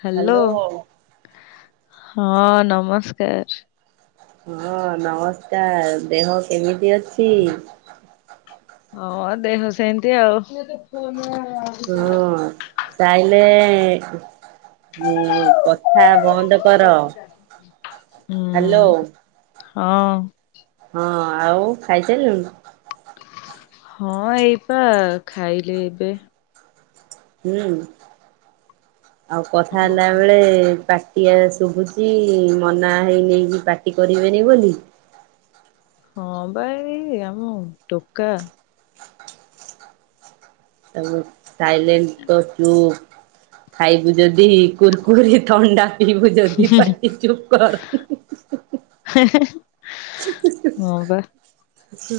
Hello ହଁ ନମସ୍କାର ହଁ ନମସ୍କାର ଦେହ କେମିତି ଅଛି ହଁ ଦେହ ସେମିତି ଆଉ ହଁ ତାହଲେ ମୁଁ କଥା ବନ୍ଦ କର ହ୍ୟାଲୋ ହୁଁ ହଁ ହଁ ଆଉ ଖାଇସାରିଲଣି ହଁ ଏଇପା ଖାଇଲି ଏବେ ହୁଁ ଆଉ କଥା ହଁ ହେଲା ବେଳେ ପା କିଏ ଶୁଭୁଛି ମନା ହେଇ ନେଇକି ପାଟି କରିବେନି ବୋଲି ହଁ ବା ଏଇ ଆମ ଟୋକା ତାପ ସାଇଲେଣ୍ଟ ତ ଚୁପ ଖାଇବୁ ଯଦି କୁର୍କୁରି ଥଣ୍ଡା ପିଇବୁ ଯଦି ପାଟି ଚୁପ କର ହଁ ବା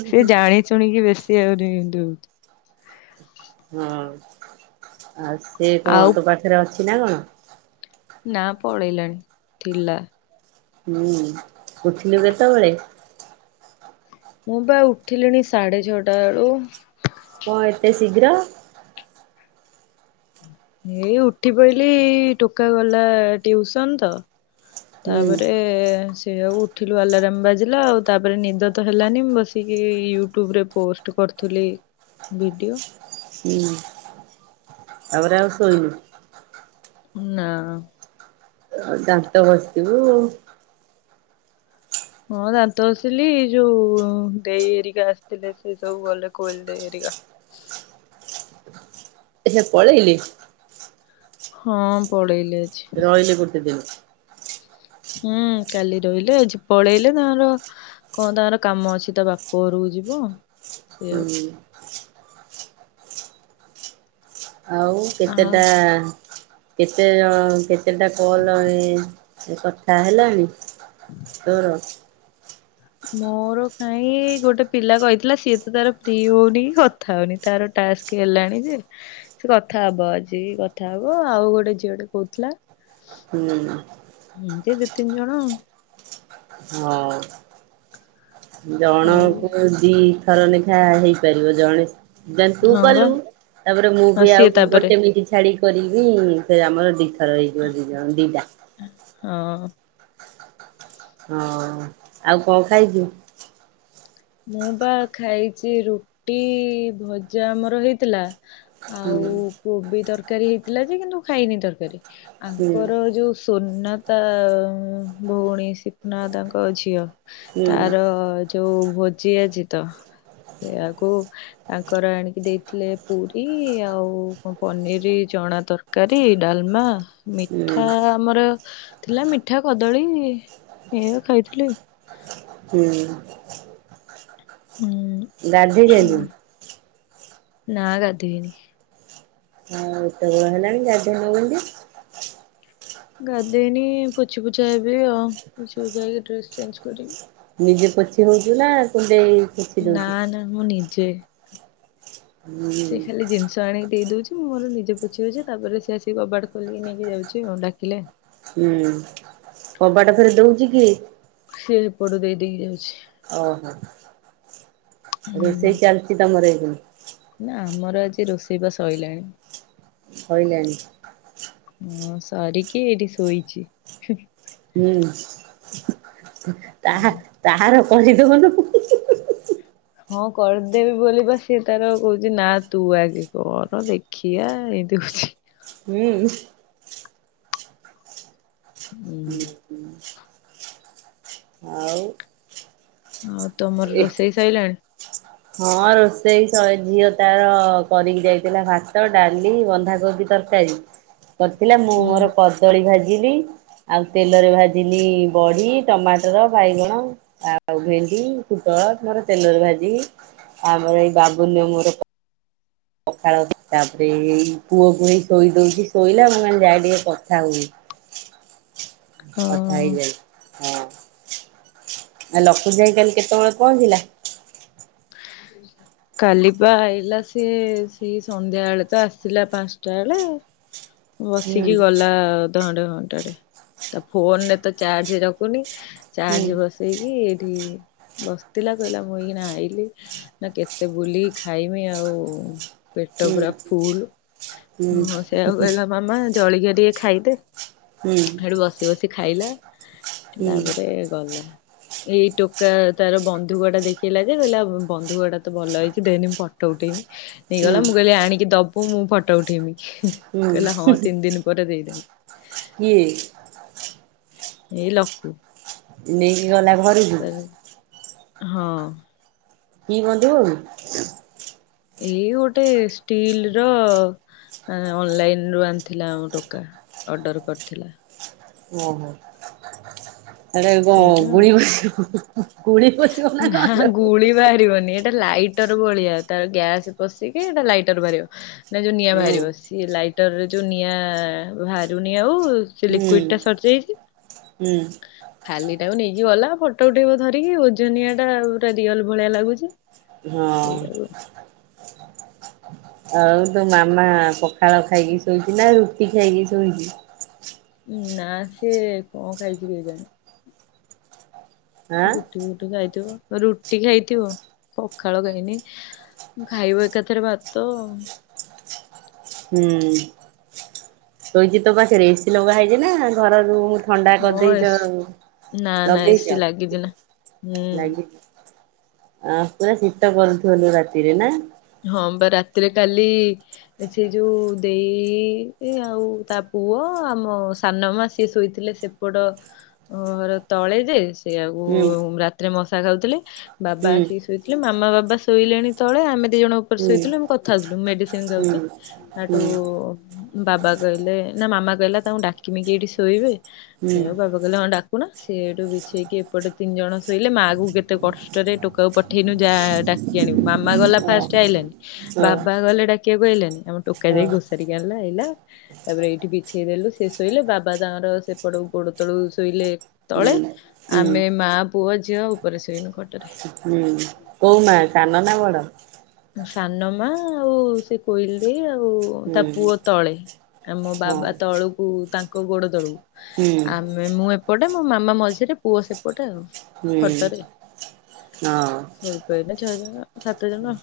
ସେ ଜାଣ ଶୁଣିକି ବେଶୀ ଆହୁରି ଏମିତି ହଉଛି ହଁ ଆଉ ସିଏ କଣ ଆଉ ତୋ ପାଖରେ ଅଛି ନା କଣ ନା ପଳେଇଲାଣି ଥିଲା ହୁଁ ଉଠିଲୁ କେତେବେଳେ ମୁଁ ବା ଉଠିଲିଣି ସାଢେ ଛଅଟା ବେଳୁ କ ଏତେ ଶୀଘ୍ର ଏଇ ଉଠି ପଇଲି ଟୋକା ଗଲା ଟିଉସନ ତ ହୁଁ ତାପରେ ସେ ଆଉ ଉଠିଲୁ ଆଲାରମ ବାଜିଲା ଆଉ ତାପରେ ନିଦ ତ ହେଲାନି ମୁଁ ବସିକି ୟୁଟ୍ୟୁବରେ ପୋଷ୍ଟ କରୁଥିଲି ଭିଡ଼ିଓ ହୁଁ ତାପରେ ଆଉ ଶୋଇନୁ ନା ଆଉ ଦାନ୍ତ ଘସିବୁ ହଁ ଦାନ୍ତ ଘସିଲି ଯୋଉ ଦେଇ ଏରିକା ଆସିଥିଲେ ସେ ସବୁ ଗଲେ କୋଇଲି ଦେଇ ଏରିକା ସେ ପଳେଇଲେ ହଁ ପଳେଇ ରହିିଲେ ଗୋଟେ ଦିନ ହୁଁ କାଲି ରହିଲେ ଆଜିପଳେଇଲେ ତାଙ୍କର କଣ ତାଙ୍କର କାମ ଅଛି ତା ବାପ ଘରକୁ ଯିବ। ସେଇଆକୁ ହୁଁ। ଉଁ ଆ କେତେଟା କେତେ ଜ କେତେଟା କଲ ଏଁ କଥା ହେଲଣିି? ତୋର? ମୋର କାଇଁ ଗୋଟେ ପିଲା କହିଥିଲା ସିଏ ତ ତାର ଫ୍ରି ହଉନି କଥା ହଉନି ତାର ଟାସ୍ କି ହେଲାଣି ଯେ ସେ କଥା ହବ ଆଜି କଥା ହବ ଆଉ ଗୋଟେ ଝିଅ ଟେ କହୁଥିଲା। ହୁଁ। ହୁଁ ତେ ଦିଇ ତିନି ଜଣ ଆଉ। ହଁ। ଜଣ ଆଉ କୁ ଦିଥର ଲେଖା ହେଇପାରିବ ଜଣେ ଜାଣ ତୁ ହଁ ବା କଲୁ ତାପରେ ମୁଁ ହଁ ବି ସିଏ ଆଉ ତାପରେ ଗୋଟେ ମିନିଟି ଛାଡ଼ି କରିବି ସେ ଆମର ଦିଇଥର ହେଇଯିବ ଦିଇ ଜଣ ଦିଇଟା। ହଁ। ହଁ ଆଉ କଣ ଖାଇଚୁ? ମୁଁ ବା ଖାଇଚି ରୁଟି ଭଜା ଆମର ହେଇଥିଲା। ଆଉ ହୁଁ। କୋବି ତରକାରୀ ହେଇଥିଲା ଯେ କିନ୍ତୁ ଖାଇନି ତରକାରୀ ହୁଁ ଆଙ୍କର ଯୋଉ ସୁନା ତା ଭଉଣୀ ସିପୁନା ଦାଦା ନକନ ଝିଅ ହୁଁ ତାର ଯୋଉ ଭୋଜି ଅଛି ତ ସେୟାକୁ ତାଙ୍କର ଆଣିକି ଦେଇଥିଲେ ପୁରୀ ଆଉ କଣ ପନିର ଚଣା ତରକା କରି ଡଲମା ହୁଁ ମିଠା ଆମର ଥିଲା ମିଠା କଦଳୀ ଏଇଆ ଖାଇଥିଲି ଆଉ। ହୁଁ। ଗାଧେଇ ଉଁ ସାଇଲୁଣି? ନା ଗାଧେଇନି। ହଁ ଏତବେଳ ହେଲାଣି ଗାଧେଇନୁ କେନ୍ତି? ଗାଧେଇନି ପୋଛି ପୋଛା ହେବି ଆଉ ପୋଛି ପୁଛା ହେଇକି ଡ୍ରେସ ଚେଞ୍ଜ କରିବି। ନିଜେ ପୋଛି ହଉଚୁ ନା କୁନଦେଇ ନା ନା ମୁଁ ନିଜେ। ହୁଁ ସେ ଖାଲି ଜିନି ତ ଆଣିକି ଦେଇ ଦଉଚି ମୁଁ ମୋର ନିଜେ ପୋଛି ହୋଉଚି ତାପରେ ସିଏ ଆସିକି କବାଟ ଖୋଲିକି ନେଇକି ଯାଉଚି ଆଉ ଡାକିଲେ। ହୁଁ କବାଟ ଫେରେ ଦଉଚି କିଏ? ସିଏ ସେପଡୁ ଦେଇ ଦେଇକି ଯାଉଚି। ଓହୋ ହୁଁ ରୋଷେଇ ଚାଲିଚି ତମର ଏଇଖୁନି? ନା ଆମର ଆଜି ରୋଷେଇ ବା ସୋଇଲାଣି। ସଇଲାଣି। ହଁ ସରିକି ଏଇଠି ଶୋଇଚି ହୁଁ। ହୁଁ ତାହା ତାହାର କରିଦଉନୁ। ହଁ କରିଦେବି ବୋଲି ବା ସି ତାର କହୁଚି ନା ତୁ ଆଗେ କର ଦେଖିଆ ଏମିତି କହୁଚି। ହୁଁ। ହୁଁ। ହୁଁ। ଆଉ ଆଉ ତମର ଏ ରୋଷେଇ ସାଇଲାଣି? ହଁ ରୋଷେଇ ସଇ ଝିଅ ତାର କରିକି ଯାଇଥିଲା ଭାତ ଡାଲି ବନ୍ଧାକୋବି ତରକାରୀ। ହ କରିଥିଲା ମୁଁ ମୋର କଦଳୀ ଭାଜିଲି। ଆଉ ତେଲରେ ଭାଜିଲି ବଡି ଟମାଟର ବାଇଗଣ। ଆଉ ଭେଣ୍ଡି ପୁଟଲ ମୋର ତେଲରେ ଭାଜିକି। ଆମର ଏଇ ବାବୁନୁ ମୋର ପଖାଳ ତାପରେ ଏଇ ପୁଅକୁ ନେଇ ଶୋଇ ଦେଇକି ଶୋଇଲା ମାନେ ମୁଁ ଯାଏ ଟିକେ କଥା ହୁଏ। ହଁ ହଁ କଥାହେଇ ଯାଇ। ଆ ଲଖୀ ଯାଇ କାଲି କେତବଳେ ପହଞ୍ଚିଲା? [unintelligible] କାଲି ପା ଆଇଲା ସିଏ ସେଇ ସନ୍ଧ୍ୟାବେଳେ ତ ଆସିଲା ପାନ୍ସଟା ବେଳେ। ହ। ବସିକି ହୁଁ ଗଲା ଅଧଘଣ୍ଟେ ଘଣ୍ଟାଟେ ତା ଫୋନ ଏତେ ଚାର୍ଜେ ରଖୁନି। ହୁଁ ଚାର୍ଜ ବସେଇକି ଏଇଠି ବସଥିଲା କହିଲା ମୁଁ ଏଇଖୀନା ଆଇଲି। ନା କେତେ ବୁଲି ଖାଇମି ଆଉ। ପେଟ ହୁଁ ପୁରା ଫୁଲ ହୁଁ ହଁ ସେ ଆଉ କହିଲା। ମାମା ଜଳିଖୀଆ ଟିକେ ଖାଇଦେ ହୁଁ ହେଠୁ ବସି ବସି ଖାଇଲା। ହୁଁ ତାପରେ ଗଲା ଏଇ ଟୋକା ତାର ବନ୍ଧୁକ ଟା ଦେଖେଇଲା ଯେ କହିଲା। ବନ୍ଧୁକଟା ତ ଭଲ ହେଇଛି ଦେନି ମୁଁ ଫଟ ଉଠେଇମି ହୁଁ ନେଇଗଲା ମୁଁ କହିଲି ଆଣିକି ଦ ବୁ ମୁଁ ଫଟ ଉଠେଇମି ହୁଁ କହିଲା ହଁ ତିନି ଦିନ ପରେ ଦେଇଦେଲା। କିଏ? ଏଇ ଲକୁ। ନେଇକି ଗଲା ଘରୁକୁ। [unintelligible] ହଁ। କି ବନ୍ଧୁ? ଏଇ ଗୋଟେ ଷ୍ଟିଲ ର। ଆଁ ଅନଲାଇନୁ ଆଣଥିଲା ଆମ ଟୋକା ଅର୍ଡ଼ର କରିଥିଲା। ଓହୋ ଏଟାରେ କଣ ସେଇଟା ଆଉ। ଗୁଳି [unintelligible] ଊଂହ ଗୁଳି ଫୁଟିବ ନା କଣ ଲୋ? ଗୁଳି ବାହାରିବନି ଏଇଟା ଲାଇଟର ଭଳିଆ ତାର ଗ୍ୟାସ ପଶିକି ଏଇଟା ଲାଇଟର ବାହାରିବ ନା ଯୋଉ ନିଆଁ ହୁଁ ବାହାରିବ। ସିଏ ଲାଇଟରରେ ଯୋଉ ନିଆଁ ବାହାରୁନି ଆଉ। ସେ ହୁଁ ଲିକୁଇଡ ଟା ସରଯାଇଛି। ହୁଁ ଖାଲିଟାକୁ ନେଇକି ଗଲା ଫଟୋ ଉଠେଇବ ଧରିକି ଓଜନିଆ ଟା ପୁରା ରିଅଲ ଭଳିଆ ଲାଗୁଛି। ସେଇଆକୁ ହଁ। [inaudible] ଆଉ ତୋ ମାମା ପଖାଳ ଖାଇକି ଶୋଇଚି ନା ରୁଟି ଖାଇକି ଶୋଇଚି? ନା ସିଏ କଣ ଖାଇଛି କେଜାଣି। ଆଁ ରୁଟି ଫୁଟି ଖାଇଥିବ ରୁଟି ଖାଇଥିବ ପଖାଳ ଖାଇନି। ଉଁ ଖାଇବ ଏକାଥରେ ଭାତ। ହୁଁ ଶୋଇଚି ତୋ ପାଖେରେ ଏସି ଲଗା ହେଇଛି ନା ଘର ଯୋଉ ଥଣ୍ଡା ହଁ କରିଦେଇଚ ଏସି ଆଉ ନା ନା ଏସି ଲଗେଇଚ। ଲାଗିଛି ନା ହୁଁ। ଲାଗଛି ଆ ପୁରା ଶୀତ କରୁଥିବ ନୁହଁ ରାତିରେ ନା? ହଁ ବା ରାତିରେ କାଲି। ଏ ସେଇ ଯୋଉ ଦେଇ ଆଉ ତା ପୁଅ ଆମ ସାନମା ସିଏ ଶୋଇଥିଲେ ସେ ପଟ ଉଁ ର ତଳେ ଯେ। ସେଆକୁ ହୁଁ ରାତିରେ ମଶା ଖାଉଥିଲେ ବାବା ହୁଁ ଆସି କି ଶୋଇଥିଲେ ମାମା ବାବା ଶୋଇଲେଣି ତଳେ ଆମେ ଦି ଜଣ ଉପରେ ହୁଁ ଶୋଇଥିଲୁ ଆମେ କଥାହଉଥିଲୁ ମେଡିସିନ ଯାଉଚି ହେଇଠୁ ବାବା କହିଲେ ନା ମାମା କହିଲା ତାଙ୍କୁ ଡାକିମି କି ଏଇଠି ଶୋଇବେ? ସେଉ ବାବା କଇଲେ ହଁ ଡାକୁନ। ସେଏଠୁ ବିଛେଇକି ଏପଟେ ତିନିଜଣ ଶୋଇଲେ ମାଆକୁ କେତେ କଷ୍ଟରେ ଟୋକକୁ ପ ଠେନୁ ଯା ଡା କି ଆଣିବୁ। ମାମା ଗଲା ଫାଷ୍ଟ ଆଇଲାନି ବାବା କୋଉ ଗଲେ ଡାକିବାକୁ ଆଇଲାନି ଆମ ଟୋକା ଯାଇ ଘୋଷାଡ଼ି କି ଆଣିଲା ଆଇଲା। ତାପରେ ଏଇଠି ବିଛେଇ ଦେଲୁ ସେ ଶୋଇଲେ ବାବା ତାଙ୍କର ସେପଟ ଗୋଡ ତଳୁ କୁ ଶୋଇଲେ ତଳେ ଆମେ ମା ପୁଅ ଝିଅ ଉପରେ ଶୋଇନୁ ଖଟରେ। ହୁଁ କୋଉ ମା ସାନ ନା ବଡ? ସାନମା ଆଉ ସେ କୋଇଲି ଦେଇ ଆଉ ହୁଁ ତା ପୁଅ ତଳେ ଆ ମୋ ହଁ ବାବା ତଳକୁ ତାଙ୍କ ଗୋଡ ତଳକୁ। ହୁଁ। ମୁଁ ଏପଟେ ମୋ ମାମା ମଝିରେ ପୁଅ ସେପଟେ ଆଉ। ହୁଁ ଖଟରେ ହଁ ଆଉ ଶୋଇ ପଡ଼ିଲେ ଛଅ ଜଣ ସାତ ଜଣ।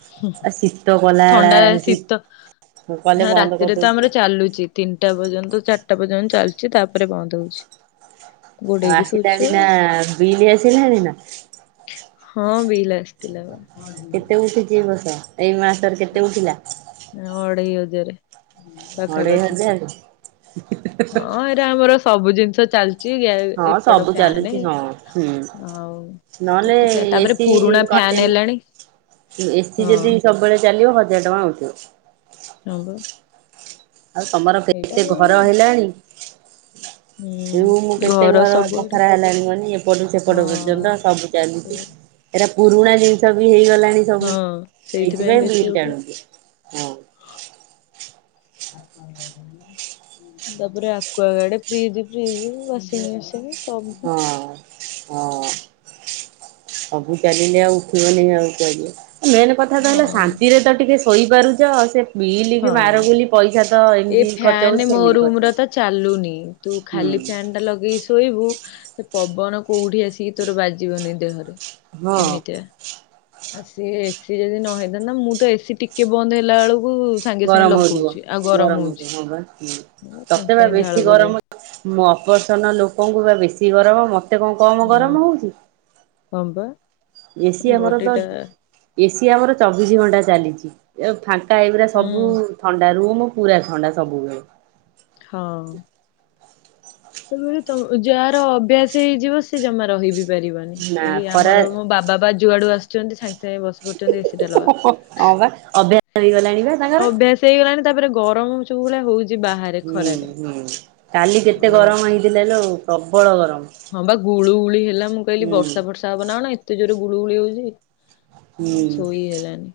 ଶୀତ କଲା ଥଣ୍ଡା ଶୀ ଶୀତ କଲେ ବନ୍ଦ ରାତିରେ ତ କରିଦଉଛୁ ଆମର ଚା ଚାଲୁଚି ତିନିଟା ପର୍ଯ୍ୟନ୍ତ ଚାରିଟା ପର୍ଯ୍ୟନ୍ତ ଚାଲୁଚି ତାପରେ ବନ୍ଦ ହଉଚି। ଆଉ ଘୋଡେଇକି ଶୋଉଛୁ ଆସିଲାଣି ନା ବିଲ ଆସିଲାଣିି ନା? ହଁ ବିଲ ଆସିଥିଲା ବା। କେତେ ଉଠିଚି ଏ ବର୍ଷ ଏଇ ମାସରେ କେତେ ଉଠିଲା? ଅଢ଼େଇ ହଜାରେ। ଅଢେଇ ପାଖାପାଖି। ହଜାରେ? ଏ ଆମର ସବୁ ଜିନିଷ ଚାଲିଚି ହଁ ଏପଟ ସବୁ ଫ୍ୟାନ ଚାଲୁଛି ହଁ ହୁଁ ଆଉ ନହେଲେ କେତେ ଫ ତାପରେ ପୁରୁଣା ଫ୍ୟାନ ହେଲାଣି। ଏ ସିି ହଁ ଯଦି ସବୁବେଳେ ଚାଲିବ ହଜାର ଟଙ୍କା ଉଠିବ। ହଁ ବା। ଆଉ ତମର ଏଇଟା କେତେ ଏଇ ଘର ହେଲାଣି? ରୁମୁ ହୁଁ କେତେ ଘର ସବୁଆଡେ ବଖରା ହେଲାଣି ମାନେ ଏପଟୁ ସେପଟ ହଁ। ପର୍ଯ୍ୟନ୍ତ ସବୁ ସେ ଚାଲିଚି। ଏରା ପୁରୁଣା ଜିନିଷ ବି ହେଇଗଲାଣି ସବୁ ହଁ ସେଇଥିପାଇଁ ବିିଲ୍ ବେଶୀ ଉଠୁ ଟାଣୁଚି ହଁ। [unintelligible] ତାପରେ Aquaguard fridge fridge washing machine ହଁ ଅଁ। ହଁ। ସବୁ ଚାଲିଲେ ଆଉ ଉଠିବନି ଆଉ କୁଆଡେ ଯିବ। ମେନେ କ ଥା ତ ହେଲା ହଁ ଶାନ୍ତିରେ ତ ଟିକି ଶୋଇପାରୁଚ। ସେ ବିଲି କି ମାର ହଁ। ଗୁଲି ପଇସା ତ ଏ ଏମତି ଖର୍ଚ୍ଚ ଫ୍ୟାନ ହଉଚି ମୋ ସେମିତି ରୁମ ଖର୍ଚ ର ତ ହଉଚି। ଚାଲୁନି ତୁ ଖାଲି ଫ୍ୟାନ୍ ଟା ଲଗେଇ ଶୋଇବୁ ସେ ପବନ କୋଉଠି ଆସିକି ତୋର ବାଜିବନି ଦେହରେ। ହଁ ଏମିତିଆ। ଆଉ ସିଏ ଏ ସିି ଯଦି ନହେଇଥାନ୍ତା ମୁଁ ତ ଏ ସି ଟିକେ ବନ୍ଦ ହେଲାବେଳୁକୁ ଗରମ ହଉଥିବ ଗରମ ହଉଥିବ ହଁ ପା ହୁଁ ସାଙ୍ଗେ ତତେ ବା ସାଙ୍ଗେ ଝାଳ ବେଶୀ ବୋହିଯାଉଛି ଗରମ ମୁଁ ଅପରସନ ଲୋକଙ୍କୁ ପା ବେଶୀ ଗରମ ମୋତେ କଣ କ ହୁଁ ହଁ ପା। ଏସି ଆମର ତ ଏସିି ଆମର ଚବିଶି ଘଣ୍ଟା ଚାଲିଚି ଏ ଫାଙ୍କା ଏଇଗୁରା ହୁଁ ସବୁ ଥଣ୍ଡା ରୁମୁ ପୁରା ଥଣ୍ଡା ସବୁବେଳେ। ହଁ। ସେତେବଳେ ତମ ତ ଯାହାର ଅଭ୍ୟାସ ହେଇଯିବ ସେ ଜମା ରହିବି। ପାରିବନି ନା ଏଇ ଖରା ଆମର ମୋ ବାବା ବା ଯୁଆଡୁ ଆସଛନ୍ତି ସାଙ୍ଗେ ସାଙ୍ଗେ ବସ କହୁଚନ୍ତି ଏସି ଟା ଲଗା ହଁ ବା ଅଭ୍ୟାସ ହେଇଗଲାଣି ବା ତାଙ୍କର। ଅଭ୍ୟାସ ହେଇଗଲାଣି ତାପରେ ଗରମ ହଉଚ। ହୁଳା ହଉଚି ବା। ହୁଁ ହୁଁ କାଲି କେତେ ଆଉ ଗରମ ହେଇଥିଲା ଲୋ ପ୍ରବଳ ଗରମ୍। ହଁ ବା ଗୁଳୁ ଗୁଳି ହେଲା ମୁଁ କହିଲି ବର୍ଷା ଫର୍ଷା ହବ ନା କଣ ଏତେ ଜୋରେ ଗୁଳୁଗୁଳି ହଉଚି। ହୁଁ ମୁଁ ଶୋଇ ହେଲାନି।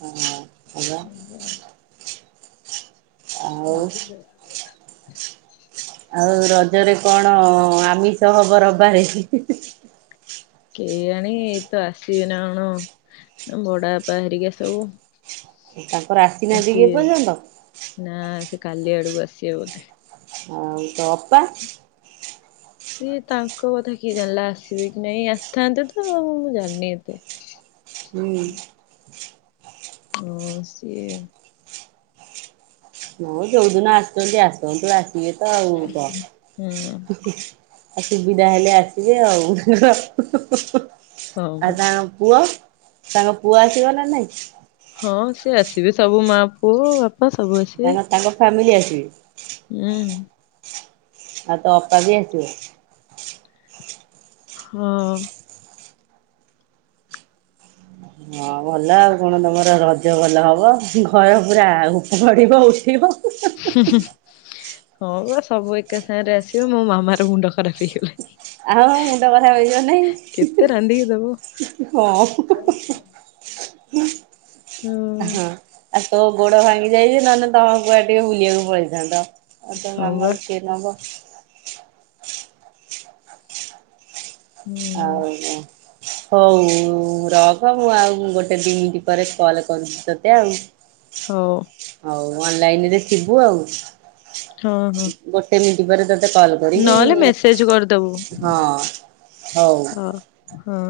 ହଁ ହଁ ବା। ଆଉ ଆଉ ରଜରେ କଣ ଆମିଷ ହବ ରବାରେ ହିଁ ହିଁ ହିଁ? କେଜାଣି ଏଇ ତ ଆସିବେ ନା କଣ ବଡ ବାପା ହେରିକା ସବୁ। ତାଙ୍କର ଉଁ, ଆସିନାହାନ୍ତି କି ଏ ସିଏ ପର୍ଯ୍ୟନ୍ତ? ନା ସେ କାଲି ଆଡକୁ ଆସିବେ ବୋଧେ। ଆଉ ତ ଅପା ସିଏ ତାଙ୍କ କଥା କିଏ ଜାଣିଲା ଆସିବେ କି ନାଇଁ ଆସିଥାନ୍ତେ ତ ଆଉ ମୁଁ ଜାଣିନି ଏତେ। ହୁଁ। ହଁ ସିଏ ହଁ ଯୋଉ ଦିନ ଆସୁଚନ୍ତି ଆସନ୍ତୁ ଆସିବେ ତ ଆଉ। ତ ହୁଁ ଅ ସୁବିଧା ହେଲେ ଆସିବେ ଆଉ ହେଁ ହଁ ଆଉ ହଉ ତାଙ୍କ ପୁଅ ତାଙ୍କ ପୁଅ ଆସିବ ନା ନାଇଁ? ହଁ ସିଏ ଆସିବେ ସବୁ ମା ପୁଅ ବାପା ସବୁ ତାଙ୍କ ଆସିବେ। ତାଙ୍କ ଫ୍ୟାମିଲି ଆସିବେ ଏଁ ହୁଁ। ଆଉ ତ ଅପା ବି ଆସିବେ। ହଁ। ହଁ ଭଲ ଆଉ କଣ ତମର ରଜ ଭଲ ହବ ଘର ପୁରା ଉଠି ପଡ଼ିବ ଉଠିବ। ହୁଁ ହୁଁ ହଁ ବା ସବୁ ଏକା ସାଙ୍ଗରେ ଆସିବେ ମୋ ମାମାର ମୁଣ୍ଡ ଖରାପ ହେଇଗଲାଣି। ଆଉ ମୁଣ୍ଡ ଖରାପ ହେଇଯିବ ନାହିଁ ହିଁ କେତେ ହିଁ ରାନ୍ଧିକି ହୁଁ ଦବ। ହୁଁ ହଁ ହୁଁ ହୁଁ ହୁଁ ହୁଁ। ହୁଁ ହୁଁ ହଁ। ଆଉ ତୋ ଗୋଡ ଭାଙ୍ଗି ଯାଇଚି ନହେଲେ ତମ କୁଆଡ଼େ ଟିକେ ବୁଲିବାକୁ ପଳେଇଥାନ୍ତ। ଆଉ ତୋ ହଁ ବା ମାମା କୁ କେତ ନବ। ହୁଁ ଆଉ କଁ? ହଉ ଉ ରଖ ମୁଁ ଆଉ ଗୋଟେ ଦି ମିନିଟ ପରେ କଲ କରୁଛି ତୋତେ ଆଉ। ହଉ। ହଉ ଅନଲାଇନରେ ଥିବୁ ଆଉ। ହଁ ହଁ। ଗୋଟେ ମିନିଟ ପରେ ତତେ କଲ କରିବି, ନହେଲେ ମେସେଜ କରିଦବୁ ହଁ ହଉ। ହ ହଁ।